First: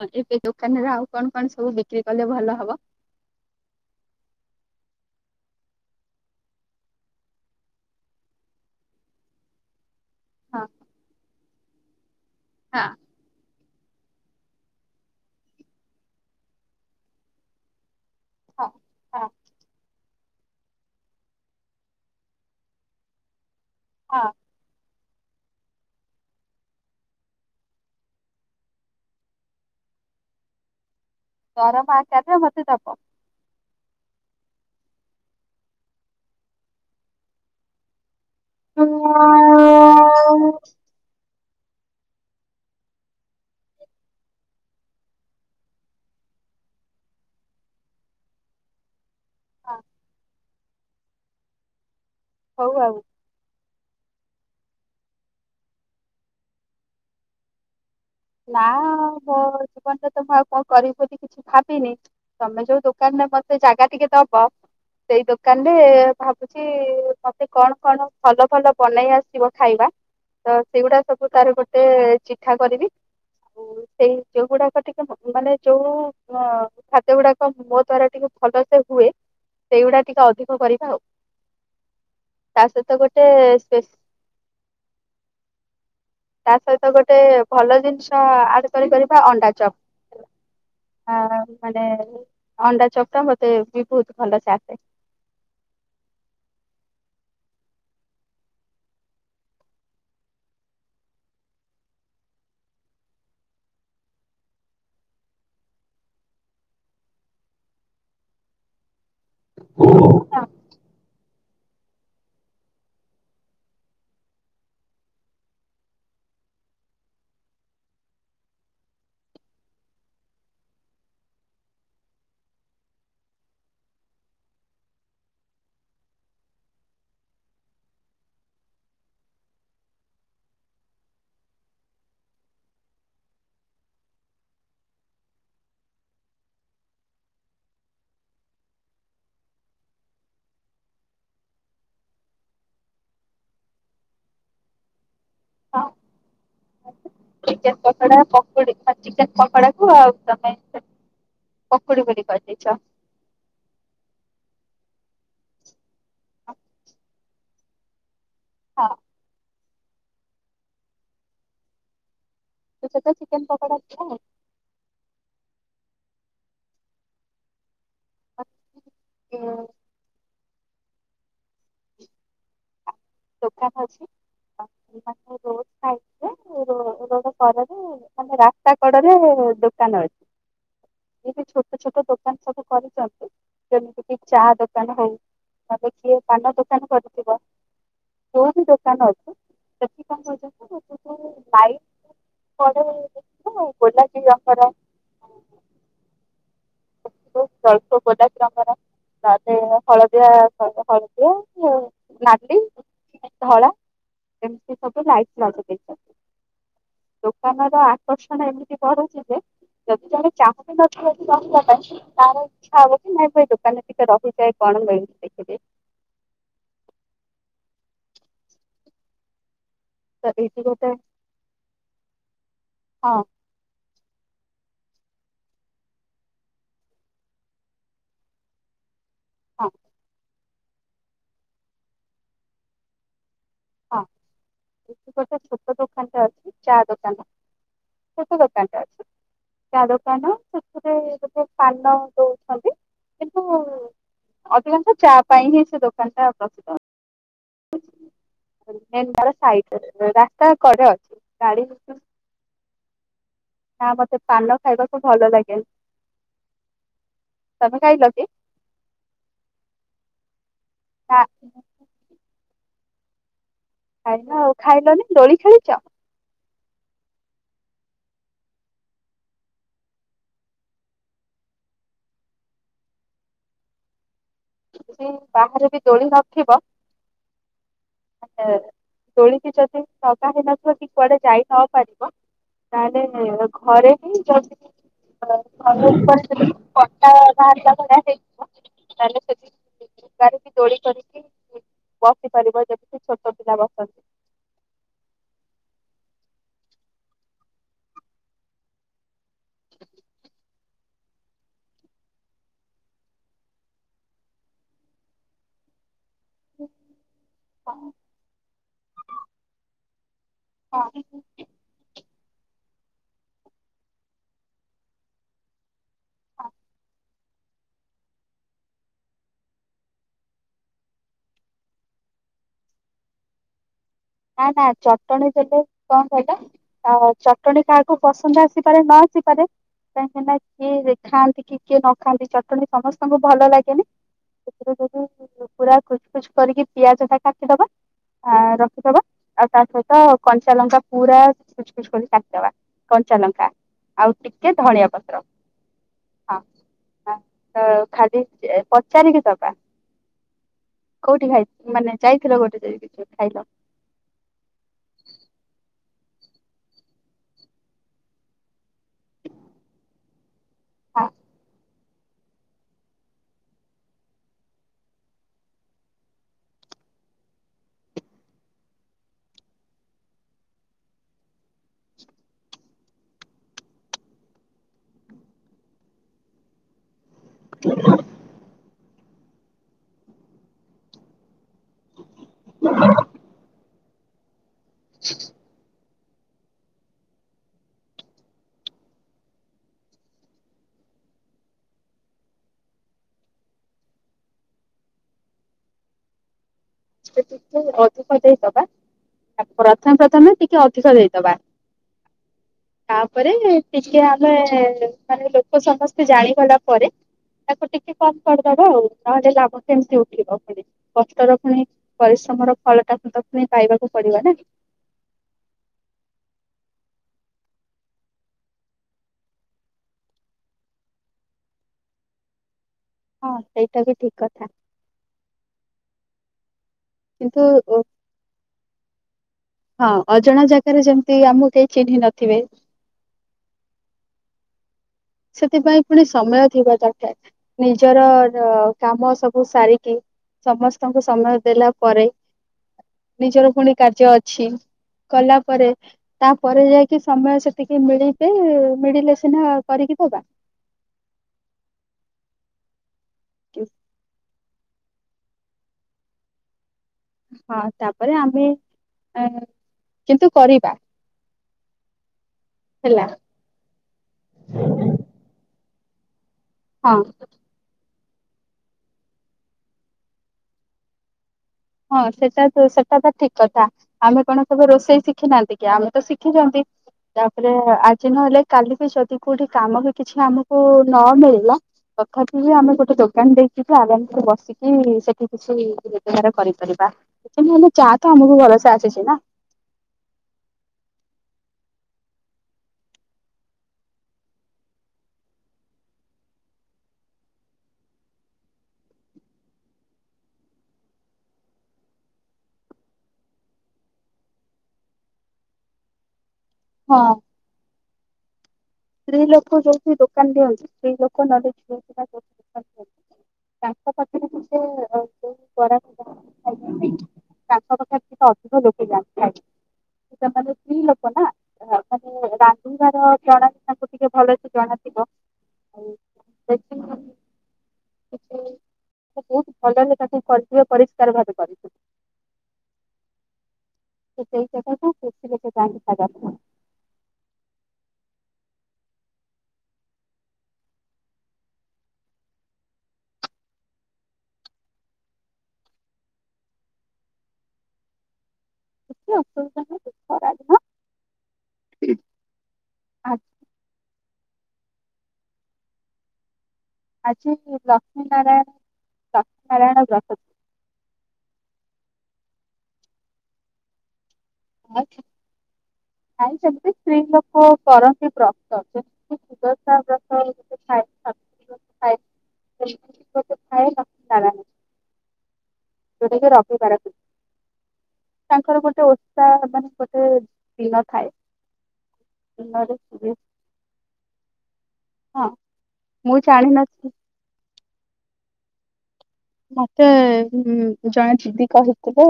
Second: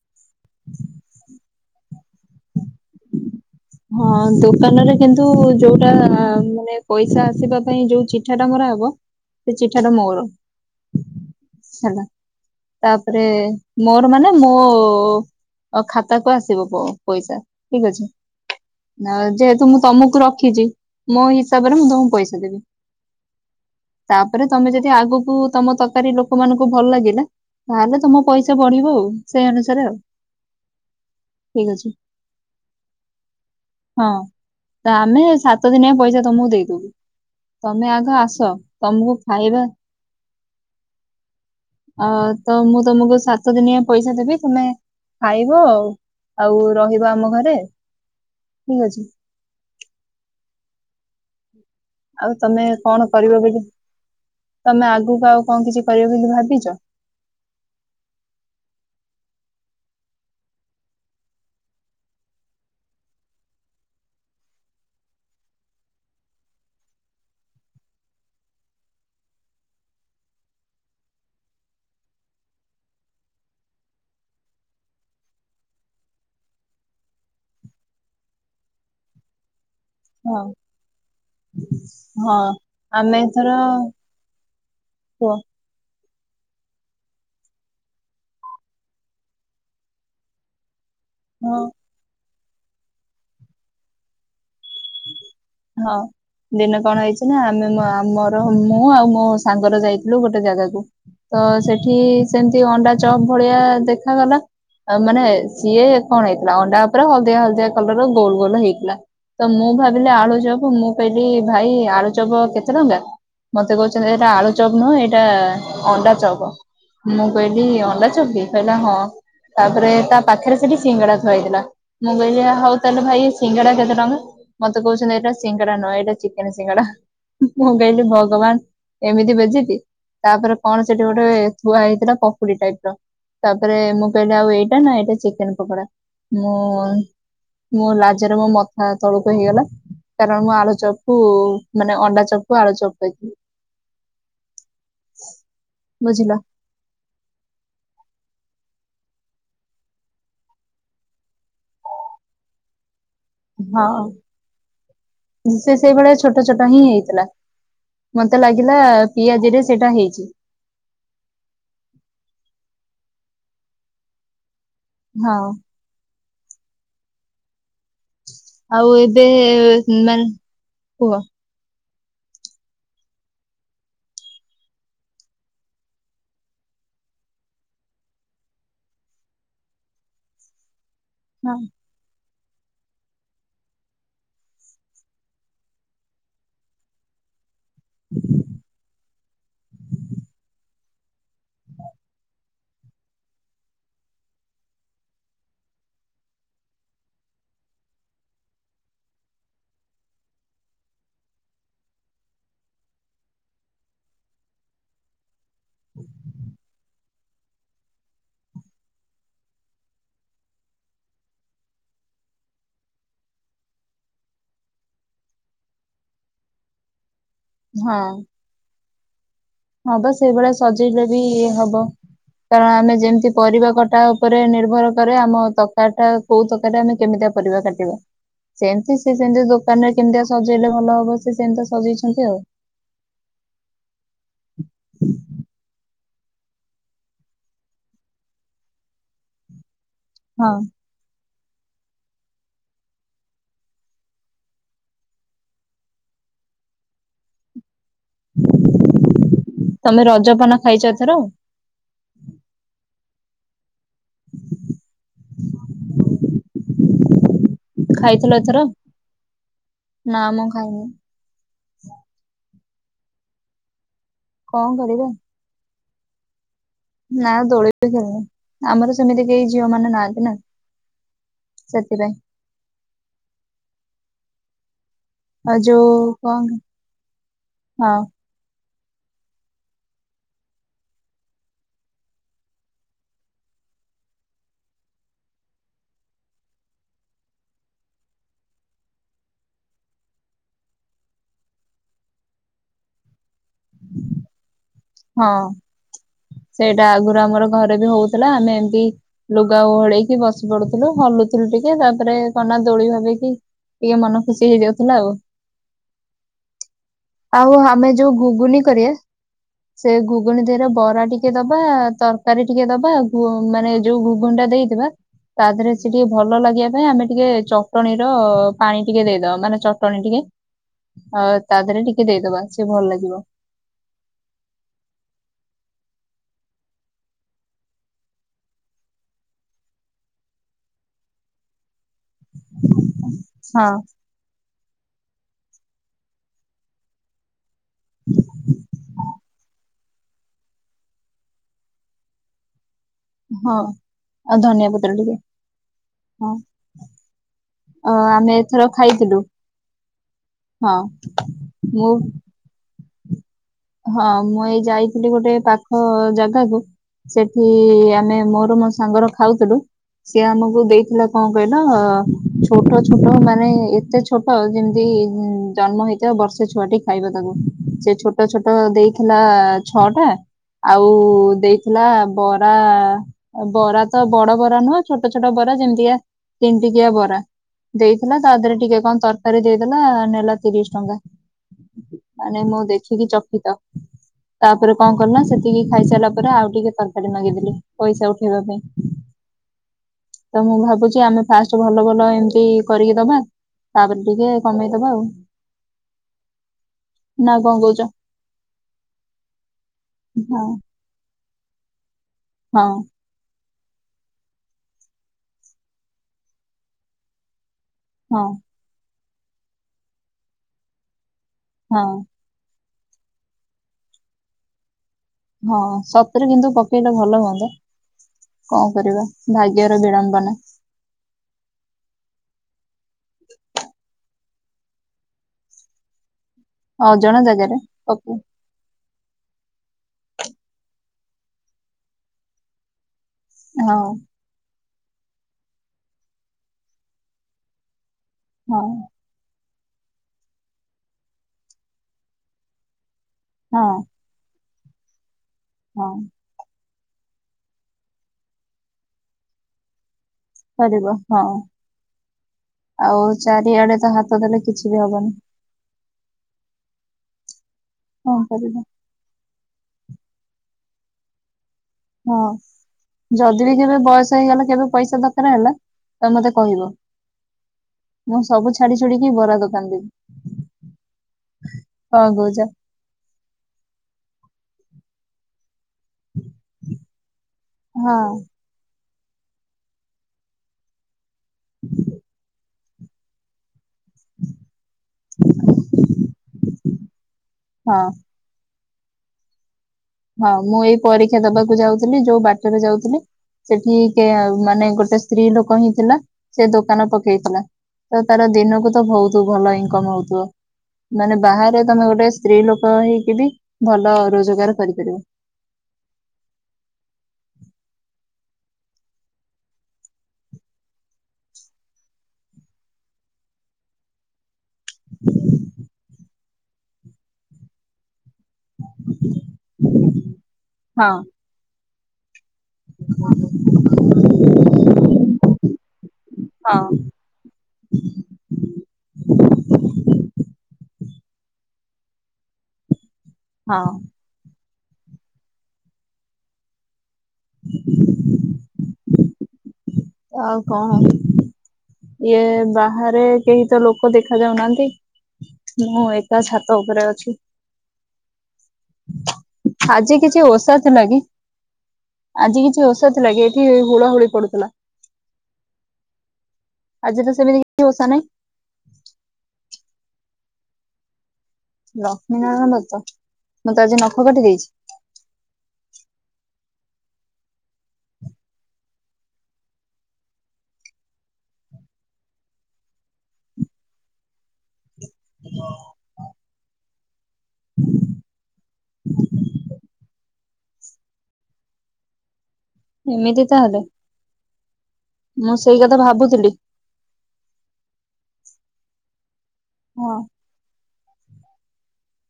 [unintelligible] ଦୋକାନରେ ଆଉ କଣ କଣ ସବୁ ବିକ୍ରି କଲେ ଭଲ ହବ? ହଁ ଦୋକାନରେ କିନ୍ତୁ ଯୋଉଟା ମାନେ ପଇସା ଆସିବା ପାଇଁ ଯୋଉ ଚି ଚିଠା ଟା ମରା ହବ ସେ ଚିଠା ଟା ମୋର। ହଁ ହେଲା ତା ହଁ। ପରେ ମୋର ମାନେ ମୋ ଆଉ ଖାତାକୁ ଆସିବ ପ -ପଇସା ଠିକ୍ ଅଛି? ହଁ ଆ ହଁ ଯେହେତୁ ମୁଁ ତମକୁ ରଖିଛି ମୋ ହିସାବରେ ମୁଁ ତମକୁ ପଇସା ଦେବି। ହଁ ତାପରେ ତମେ ଯଦି ଆଗକୁ ତମ ତରକାରୀ ଲୋକ ମାନଙ୍କୁ ଭଲ ଲାଗିଲା ତାହେଲେ ତମ ପଇସା ବଢ଼ିବ ଆଉ, ସେଇ ଅନୁସାରେ ଆଉ। ଠିକ ଅଛି ଦରମା ଆସ୍ତେ ଆସ୍ତେ ମୋତେ ଦବ। ହଁ ତ ଆମେ ସାତ ଦିନିଆ ପଇସା ତମକୁ ଦେଇଦବୁ ତମେ ଆଗ ଆସ ହଁ ତମକୁ ଖାଇବା ଅ ତ ମୁଁ ତମକୁ ସାତ ଦିନିଆ ପଇସା ଦେବି ତମେ ଖାଇବ ଆଉ ରହିବ ଆମ ଘରେ? ଠିକ୍ ଅଛି? ହଁ। ଆଉ ତମେ ହଉ ଆଉ କଣ କରିବ ବୋଲି, ତମେ ଆଗକୁ ଆଉ କଣ କିଛି କରିବ ବୋଲି ଭାବିଛ? ନା ମୋ ଜୀବନରେ ତ ମୁଁ ଆଉ କଣ କରିବି ବୋଲି କିଛି ଭାବିନି। ତମେ ଯୋଉ ଦୋକାନରେ ମତେ ଜାଗା ଟିକେ ଦବ ସେଇ ଦୋକାନ ରେ ଭାବୁ ଛି ମତେ କଣ କଣ ଭଲ ଭଲ ବନେଇ ଆସିବ ଖାଇବା ତ ସେଗୁଡା ସବୁ ତାର ଗୋଟେ ଚିଠା କରିବି ସେଇ ଯୋଉ ଗୁଡାକ ଟିକେ ମାନେ ଯୋଉ? ହ ଖାଦ୍ୟ ଗୁଡାକ ମୋ ଦ୍ଵାରା ଟିକେ ଭଲସେ ହୁଏ ସେଇଗୁଡା ଟିକେ ହଁ ଅଧିକ କରିବା ଆଉ ହଁ ତା ସହିତ ଆମେ ଗୋଟେ ଏଥର କୁହ? ତା ସହିତ ଗୋଟେ ଭଲ ଜିନିଷ ଆଡ୍ କରି ପାରିବା ଅଣ୍ଡା ଚପ୍। ଆ ହଁ ମାନେ ଅଣ୍ଡା ଚପ୍ ଟା ମତେ ବି ବହୁତ୍ ଭଲସେ ଆସେ। ହଁ। ଦିନ କଣ ହେଇଛି ନା ଆମେ ମ-ଆମର ମୁଁ ଆଉ ମୋ ସାଙ୍ଗର ଯାଇଥିଲୁ ଗୋଟେ ଜାଗାକୁ ତ ସେଠି ସେମିତି ଅଣ୍ଡା ଚପ୍ ଭଳିଆ ଦେଖାଗଲା ମାନେ ସିଏ କଣ ହେଇଥିଲା ଅଣ୍ଡା ଉପରେ ହଳଦିଆ ହଳଦିଆ କଲର୍ ଗୋଲ ଗୋଲ ହେଇଥିଲା ତ ମୁଁ ଭାବିଲି ଆଳୁଚପ୍ ମୁଁ କହିଲି ଭାଇ ଆଳୁଚପ୍ କେତେ ଟଙ୍କା? ମତେ କହୁଛନ୍ତି ଏଇଟା ଆଳୁଚପ୍ ନୁହଁ ଏଇଟା ଅଣ୍ଡାଚପ୍। ମୁଁ କହିଲି ଅଣ୍ଡା ଚପ୍ କହିଲା ହଁ? ତାପରେ ତା ପାଖରେ ସେଠି ସିଙ୍ଗଡ଼ା ଥୁଆହେଇଥିଲା। ମୁଁ କହିଲି ହଉ ତାହେଲେ ଭାଇ ସିଙ୍ଗଡା କେତେ ଟଙ୍କା? ମତେ କହୁଛନ୍ତି ଏଇଟା ସିଙ୍ଗଡ଼ା ନୁହେଁ ଏଟା ଚିକେନ୍ ସିଙ୍ଗଡା। ମୁଁ କହିଲି ଭଗବାନ୍ ଏମିତି ବେଜିତ୍। ତାପରେ କଣ ସେଠି ଗୋଟେ ଥୁଆ ହେଇଥିଲା ପକୁଡ଼ି ଟାଇପ୍ ର? ତାପରେ ମୁଁ କହିଲି ଆଉ ଏଇଟା ନା ଏଇଟା ଚିକେନ୍ ପକୋଡା ମୁଁ ମୁଁ ଲାଜରେ ମୋ ମଥା ତଳକୁ ହେଇଗଲା। କାରଣ ମୁଁ ଆଳୁ ଚପ୍ କୁ ମାନେ ଅଣ୍ଡା ଚପ୍ କୁ ଆଳୁ ଚପ୍ କହିଥିଲି। ବୁଝିଲ? ଚିକେନ ପକୋଡା ପୋକୁଡ଼ି ଚିକେନ ପକୋଡା କୁ ଆଉ ତମେ ପକୁଡ଼ି ବୋଲି କହିଦେଇଛ। ହଁ ସେ ସେଇଭଳିଆ ଛୋଟ ଛୋଟ ହିଁ ହେଇଥିଲା। ମତେ ଲାଗିଲା ହଁ ପିଆଜି ରେ ସେଇଟା ହେଇଛି। ତ ସେ ତ ଚିକେନ ପକୋଡା ଥିଲା। ହଁ ଆଉ ଏବେ ମାନେ କୁହ। ଦୋକାନ ଅଛି [unintelligible] ରୋଡରେ ମାନେ ରାସ୍ତା କଡରେ ଦୋକାନ ଅଛି। ଏବେ ହଁ। ଛୋଟ ଛୋଟ ଦୋକାନ ସବୁ କରିଛନ୍ତି। ଯେମିତି କି ଚା ଦୋକାନ ହଉ ନହେଲେ କିଏ ପାନ ଦୋକାନ କରିଥିବ। ଯୋଉ ବି ଦୋକାନ ଅଛି ସେ ଗୋଲାପୀ [unintelligible] ସ୍ୱଳ୍ପ ଗୋଲାପୀ ରଙ୍ଗର [unintelligible] ତା ହଳଦିଆ ହଳଦିଆ ନାଲି ଧଳା ଏମିତି ସବୁ ଲାଇଟ ଲଗାଇ ଦେଇଛନ୍ତି। ଦୋକାନ ର ଆକର୍ଷଣ ଏମିତି ବଢୁଛି ଯେ ଯଦି ଜଣେ ଚାହୁଁ ନଥିବ ତାର ଇଚ୍ଛା ହବ କି ନାଇଁ ଭ ଦୋକାନରେ ଟିକେ ରହିଯାଇ କଣ ମିଳୁଛି ଦେଖିଦିଏ। ହଁ ହଁ ବା ତ ସେଇଭଳିଆ ଏଇଠି ଗୋଟେ ସଜେଇଲେ ବି ହବ କାରଣ ଆମେ ହଁ ଯେମିତି ପରିବା କଟା ଉପରେ ନିର୍ଭର କରେ ଆମ ତରକାରଟା କେଉଁ ତରକାରାରେ ଆମେ କେମିତିଆ ପରିବା କାଟିବା। ସେମତି ସି ସେମିତି ହଁ ଦୋକାନ ରେ କେମିତିଆ ସଜେଇଲେ ଭଲ ହବ ସି ସେମିତି ସଜେଇଛନ୍ତି ଆଉ। ହଁ ଗୋଟେ ଛୋଟ ଦୋକାନ ଟା ଅଛି। ଚା ଦୋକାନ ଛୋଟ ଦୋକାନ ତ ଅଛି ଚା ଦୋକାନ। ହଁ ରେ ଗୋଟେ ପାନ ଦଉଛନ୍ତି କିନ୍ତୁ ଅଧିକାଂଶ ଚା ପାଇଁ ହିଁ ସେ ଦୋକାନ ଟା ପ୍ରସିଦ୍ଧ। ତ ତମେ ସ ରାସ୍ତା ରଜପାନ ଖାଇଛ କଡେ ଏଥର? ଅଛି ଗାଡି [unintelligible] ନା ମତେ ପାନ ଖାଇବାକୁ ଭଲ ଲାଗେନି। ତମେ ଖାଇଲ କି ଖାଇଥିଲ ଏଥର ନା ମୁଁ ଖାଇନି। ହଁ ଖାଇଲ ଆଉ କଣ ଖାଇଲନି କରିବା ଦୋଳି ଖେଳିଛ? ନା ଦୋଳି ବି ଖେଳିନି ଆମର ସେମିତି କେହି ଝିଅ ମାନେ ନାହାନ୍ତି ନା। ସେଥିପାଇଁ ଯେ ଆଉ ବାହାରେ ବି ଯୋଉ ଦୋଳି କଣ ନଥିବ ହଁ ଆ ଦୋଳିକି ଯଦି ସଜା ହେଇନଥିବ ଟିକ କୁଆଡେ ଯାଇ ନ ପାରିବ ତାହେଲେ ଘରେ ହି ଯଲଦି [unintelligible] ତାହେଲେ ଗାଡ଼ିକି ଦୋଳି କରିକି ବସି ପାରିବ ଯେମିିତିଛୋଟ ପିଲା ବସନ୍ତି। ହଁ ସେଇଟା ଆଗରୁ ଆମର ଘରେ ବି ହଉଥିଲା ଆମେ ଏମତି ଲୁଗା ଓହଳେଇକି ବସି ପଡୁଥିଲୁ ହଲୁଥିଲୁ ଟିକେ ତାପରେ କନା ଦୋଳି ଭାବିକି ଟିକେ ମନ ଖୁସି ହେଇଯାଉଥିଲା ଆଉ। ଆଉ ଆମେ ବସନ୍ତି। ଯୋଉ ଗୁଗୁନୀ କରିଆ ସେ ଗୁଗୁନି ଦିର ଟିକେ ଦବା ତରକାରୀ ଟିକେ ଦବା ଗୁ ମାନେ ଯୋଉ ଗୁଗୁନୀ ଦେଇଥିବା। ତା ଦେହରେ ସେ ଟିକେ ଭଲ ଲାଗିବା ପାଇଁ ଆମେ ଟିକେ ଚଟଣି ର ପାଣି ଟିକେ ଦେଇଦେବ ମାନେ ଚଟଣି ଟିକେ ଅ ତା ଦେହରେ ଟିକେ ଦେଇଦବା ସିଏ ଭଲ ଲାଗିବ। ନା ନା ଚଟଣୀ ଦେଲେ କଣ କହିଲ? ଆ ଚଟଣି କାହାକୁ ପସନ୍ଦ ଆସିପାରେ ନ ଆସିପାରେ କାହିଁକିନା କିଏ ଖାଆନ୍ତି କି କିଏ ନ ଖାଆନ୍ତି ଚଟଣୀ ସମସ୍ତଙ୍କୁ ଭଲ ହଁ ଲାଗେନି। ଯୋଉତାକୁ ପୁରା ଖୁଚ୍ ଖୁଚ କରିକି ପିଆଜ ଟା କାଟିଦବା ଆ ରଖିଦବା। ଆଉ ତା ସହିତ କଞ୍ଚା ଲଙ୍କା ପୁରା ଖୁଚ ଖୁଚ କରି କାଟିଦବା। କଞ୍ଚା ଲଙ୍କା ହଁ ଆଉ ଟିକେ ଧଣିଆ ପତ୍ର ହଁ। ଖାଲି ଆମେ ଏଥର ଖାଇଥିଲୁ ପଚାରିକି ଦବା। ହଁ କୋଉଠି ଖାଇ ମାନେ ମୁଁ ଯାଇଥିଲ ଗୋଟେ ଯ କି ଖାଇଲ। ହଁ ମୁଁ ଏଇ ଯାଇଥିଲି ଗୋଟେ ପାଖ ଜାଗାକୁ। ସେଠି ଆମେ ମୋର ମୋ ସାଙ୍ଗର ଖାଉଥିଲୁ। ସିଏ ଆମ କୁ ଦେଇଥିଲା ହଁ କଣ କହିଲ। ଛୋଟ ଛୋଟ ମାନେ ଏତେ ଛୋଟ ଯେମିତି ଜନ୍ମ ହେଇଥିବ ବର୍ଷେ ଛୁଆ ଟ ଖାଇବା ତାକୁ ସେ ଛୋଟ ଛୋଟ ଦେଇଥିଲା ଛଅ ଟା ଆଉ ଦେଇଥିଲା ବରା ବରା ତ ବଡ ବରା ନୁହଁ ଛୋଟ ଛୋଟ ବରା ଯେମିତିକା ତିନି ଟିକିଆ ବରା। ଦେଇଥିଲା ତା ଦେହରେ ଟିକେ କଣ ତରକାରୀ ଦେଇଦଲା ନେଲା ତିରିଶ ଟଙ୍କା। ମାନେ ମୁଁ ଦେଖିକି ଚକିତ। ତାପରେ କଣ କଲୁନା ସେତିକି ଖାଇସାରିଲା ପରେ ଆଉ ଟିକେ ତର କାରି ମାଗିଦେଲି ପଇସା ଉଠେଇବା ପାଇଁ। ତ ମୁଁ ଭାବୁଛି ଆମେ ଫାଷ୍ଟ ଭଲ ଭଲ ଏମିତି କରିକି ଦବା। ତାପରେ ଟିକେ କମେଇଦବା ଆଉ। ନା କଣ ଟିକେ କହୁଛ ଅଧିକ ଦେଇଦବା ତା ପ୍ରଥମେ ପ୍ରଥମେ ହଁ ଟିକେ ଅଧିକ ଦେଇଦବା। ହଁ। ତାପରେ ଟିକେ ଆମେ ମାନେ ଲୋକ ସମସ୍ତେ ଜାଣିଗଲା ପରେ ତାକୁ ଟି କେ କମ୍ ହଁ କରିଦବା ଆଉ ନହେଲେ ଲାଭ କେମିତି ଉଠିବ ପୁଣି କଷ୍ଟର ପୁଣି ହଁ ପରିଶ୍ରମର ଫଳଟା ସେ ତାକୁ ପାଇବାକୁ ପଡିବ ନା। ହଁ ସତରେ କିନ୍ତୁ ପକେଇଲେ ଭଲ ହୁଅନ୍ତା। କଣ କରିବା ଭାଗ୍ୟର ବିଡ଼ମ୍ବନା। ହଁ ସେଇଟା ବି ଠିକ କଥା। ଅଜଣା କିନ୍ତୁ ଜାଗାରେ ପକ ହଁ ଅଜଣା ଜାଗାରେ ଯେମତି ଆମକୁ କେହି ଚିହ୍ନି ନଥିବେ। ହଁ। ସେଥିପାଇଁ ପୁଣି ସମୟ ଥିବା ଦରକାର। ନିଜର ହଁ କାମ ସବୁ ସାରିକି। ସମସ୍ତଙ୍କୁ ସମୟ ଦେଲା ପରେ ନିଜର ହଁ ପୁଣି କାର୍ଯ୍ୟ ଅଛି। କଲା ପରେ, ହଁ ତାପରେ ଯାଇକି ସମୟ ସେତିିକି ମିଳିବେ ମିଳିଲେ ସିନା କରିକି ଦବା। କରିବ ହଁ, ଆଉ ଚାରିଆଡେ ତ ହାତ ଦେଲେ କିଛି ବି ହବନି। ହଁ ତାପରେ କଣ ଆମେ କରିବା ଏ କିନ୍ତୁ କରିବା। ହଁ ହେଲା ଯଦି ବି କେବେ ବୟସ ହେଇଗଲା କେବେ ପଇସା ଦରକାର ହେଲା, ତମେ ମତେ କହିବ। ହଁ। ମୁଁ ସବୁ ଛାଡି ଛୁଡିକି ବରା ଦୋକାନ ଦେବି। ହଁ କଣ ସେଟା କହୁଛ ତ ସେଟା ତ ଠିକ କଥା। ଆମେ କଣ ସବୁ ରୋଷେଇ ଶିଖି ନାହାନ୍ତି କି ଆମେ ତ ଶିଖିଛନ୍ତି, ତାପରେ ହଁ ଆଜି ନହେଲେ କାଲି ବି ଯଦି କୋଉଠି କାମ ବି କିଛି ଆମ କୁ ନ ମିଳିଲା, ତଥାପି ବି ଆମେ ଗୋଟେ ଦୋକାନ ଦେଇକ ଟିକେ ଆରାମରେ ବସିକି ସେଠି କିଛି ରୋଜଗାର କରିପାରିବା। ନହେଲେ ହଁ ଚା ତ ଆମକୁ ଭଲସେ ଆସିଛି ନା। ହଁ ମୁଁ ଏଇ ପରୀକ୍ଷା ଦବାକୁ ଯାଉଥିଲି, ଯୋଉ ବାଟରେ ଯାଉଥିଲି। ସେଠି କେ ମାନେ ଗୋଟେ ସ୍ତ୍ରୀ ଲୋକ ହିଁ ଥିଲା, ସେ ଦୋକାନ ପକେଇଥିଲା। ତ ତାର ଦିନକୁ ତ ବହୁତ ଭଲ ଇନକମ ହଉଥିବ। ମାନେ ବାହାରେ ତମେ ଗୋଟେ ସ୍ତ୍ରୀ ଲୋକ ହେଇକି ବି, ଭଲ ରୋଜଗାର କରିପାରିବ। ହଁ। ସ୍ତ୍ରୀ ଲୋକ ଯୋଉଠି ଦୋକାନ ଦିଅନ୍ତି କେହିଲୋକ [unintelligible] ତାଙ୍କ ପାଖରେ କି ସେ ଯୋଉ ଗରାଖ ଥାନ୍ତି [unintelligible] ତାଙ୍କ ପାଖେରେ ଅଧିକ ଲୋକେଯାନ୍ତି ଥାଏ ସେଟା ମାନେ ସ୍ତ୍ରୀ ହଁ ଲୋକ ନା ମାନେ ରାନ୍ଧିବାର ଜଣା ଟିକେ ଭଲସେ ଜଣାଥିବ, ଆଉ ହଁ ଦେଖ ସେଠି ବହୁତ ଭଲରେ ତାକୁ କରିଥିବେ ପରିଷ୍କାର ଭାବେ କରିଥିବେ। ହଁ। ସେଇ ଜାଗାକୁ କେତେ ଲୋକ ଜାନ୍ତି ଖାଇବାକୁ। ଆଉ କଣ? ଇଏ ବାହାରେ କେହି ତ ଲୋକ ଦେଖା ଯାଉନାହାନ୍ତି। ମୁଁ ଏକା ଛାତ ଉପରେ ଅଛି। କିଛି ଅସୁବିଧା ନାହିଁ। ଆଜି କିଛି ଖରାଦିନ ଓସାଥିଲା କିି? ଆଜି କିଛି ଓସାଥିଲାକି? ଏଠି ହୁଳା ହୁଳି ପଡୁଥିଲା। ତ ଆଜି ସେମିତି କିଛି ଓଷା ନାହିଁ ଲକ୍ଷ୍ମୀ ନାରାୟଣ ଲକ୍ଷ୍ମୀ ନାରାୟଣ ବ୍ରତ। ଲକ୍ଷ୍ମୀ ନାରାୟଣ ବ୍ରତ, ମୁଁ ତ ଆଜି ନଖ କାଟି ଦେଇଛି। ଆ ଖେ ନାଇଁ ସେମିତି ସ୍ତ୍ରୀ ଲୋକ କରନ୍ତି ବ୍ରତ, ଯେମତିକି ସୁଦଶା ବ୍ରତ। [unintelligible] [inaudible] ଯୋଉଟା କି ରବିବାର। [unintelligible] ତାଙ୍କର ଗୋଟେ ଓଷା ମାନେ ଗୋଟେ ଦିନ ଥାଏ ଦିନ ରେ ସିଏ ଏମିତି ତାହେଲେ ମୁଁ ସେଇ କଥା ମୁଁ ଭାବୁଥିଲି। ଜାଣିନଥିଲି ମତେ ହଁ ଜଣେ ଦିଦି କହିଥିଲେ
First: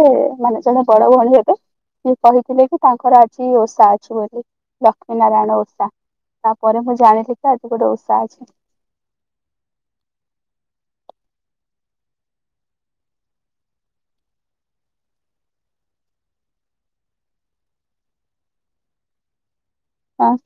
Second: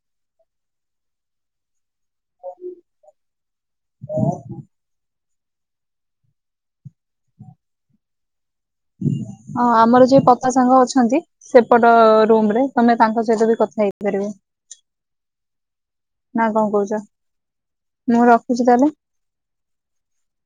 ମାନେ ଜଣେ ବଡ ଭଉଣୀ ହେବେ। ସିଏ କହିଥିଲେ କି ତାଙ୍କର ଆଜି ଓଷା ଅଛି ବୋଲି, ଲକ୍ଷ୍ମୀ ନାରାୟଣ ଓଷା ତାପରେ ମୁଁ ଜାଣିଲି କି ଆଜି ଏ ଗୋଟେ ଉଷା ଅଛି। ହଁ ଆମର ଯେ ପତା ସାଙ୍ଗ ଅଛନ୍ତି। ସେପଟ ରୁମରେ ତମେ ତାଙ୍କ ସହିତ ବି କଥା ହେଇପାରିବ। ନା କଣ କହୁଚ ମୁଁ ରଖୁଚି ତାହେଲେ? ଅଁ।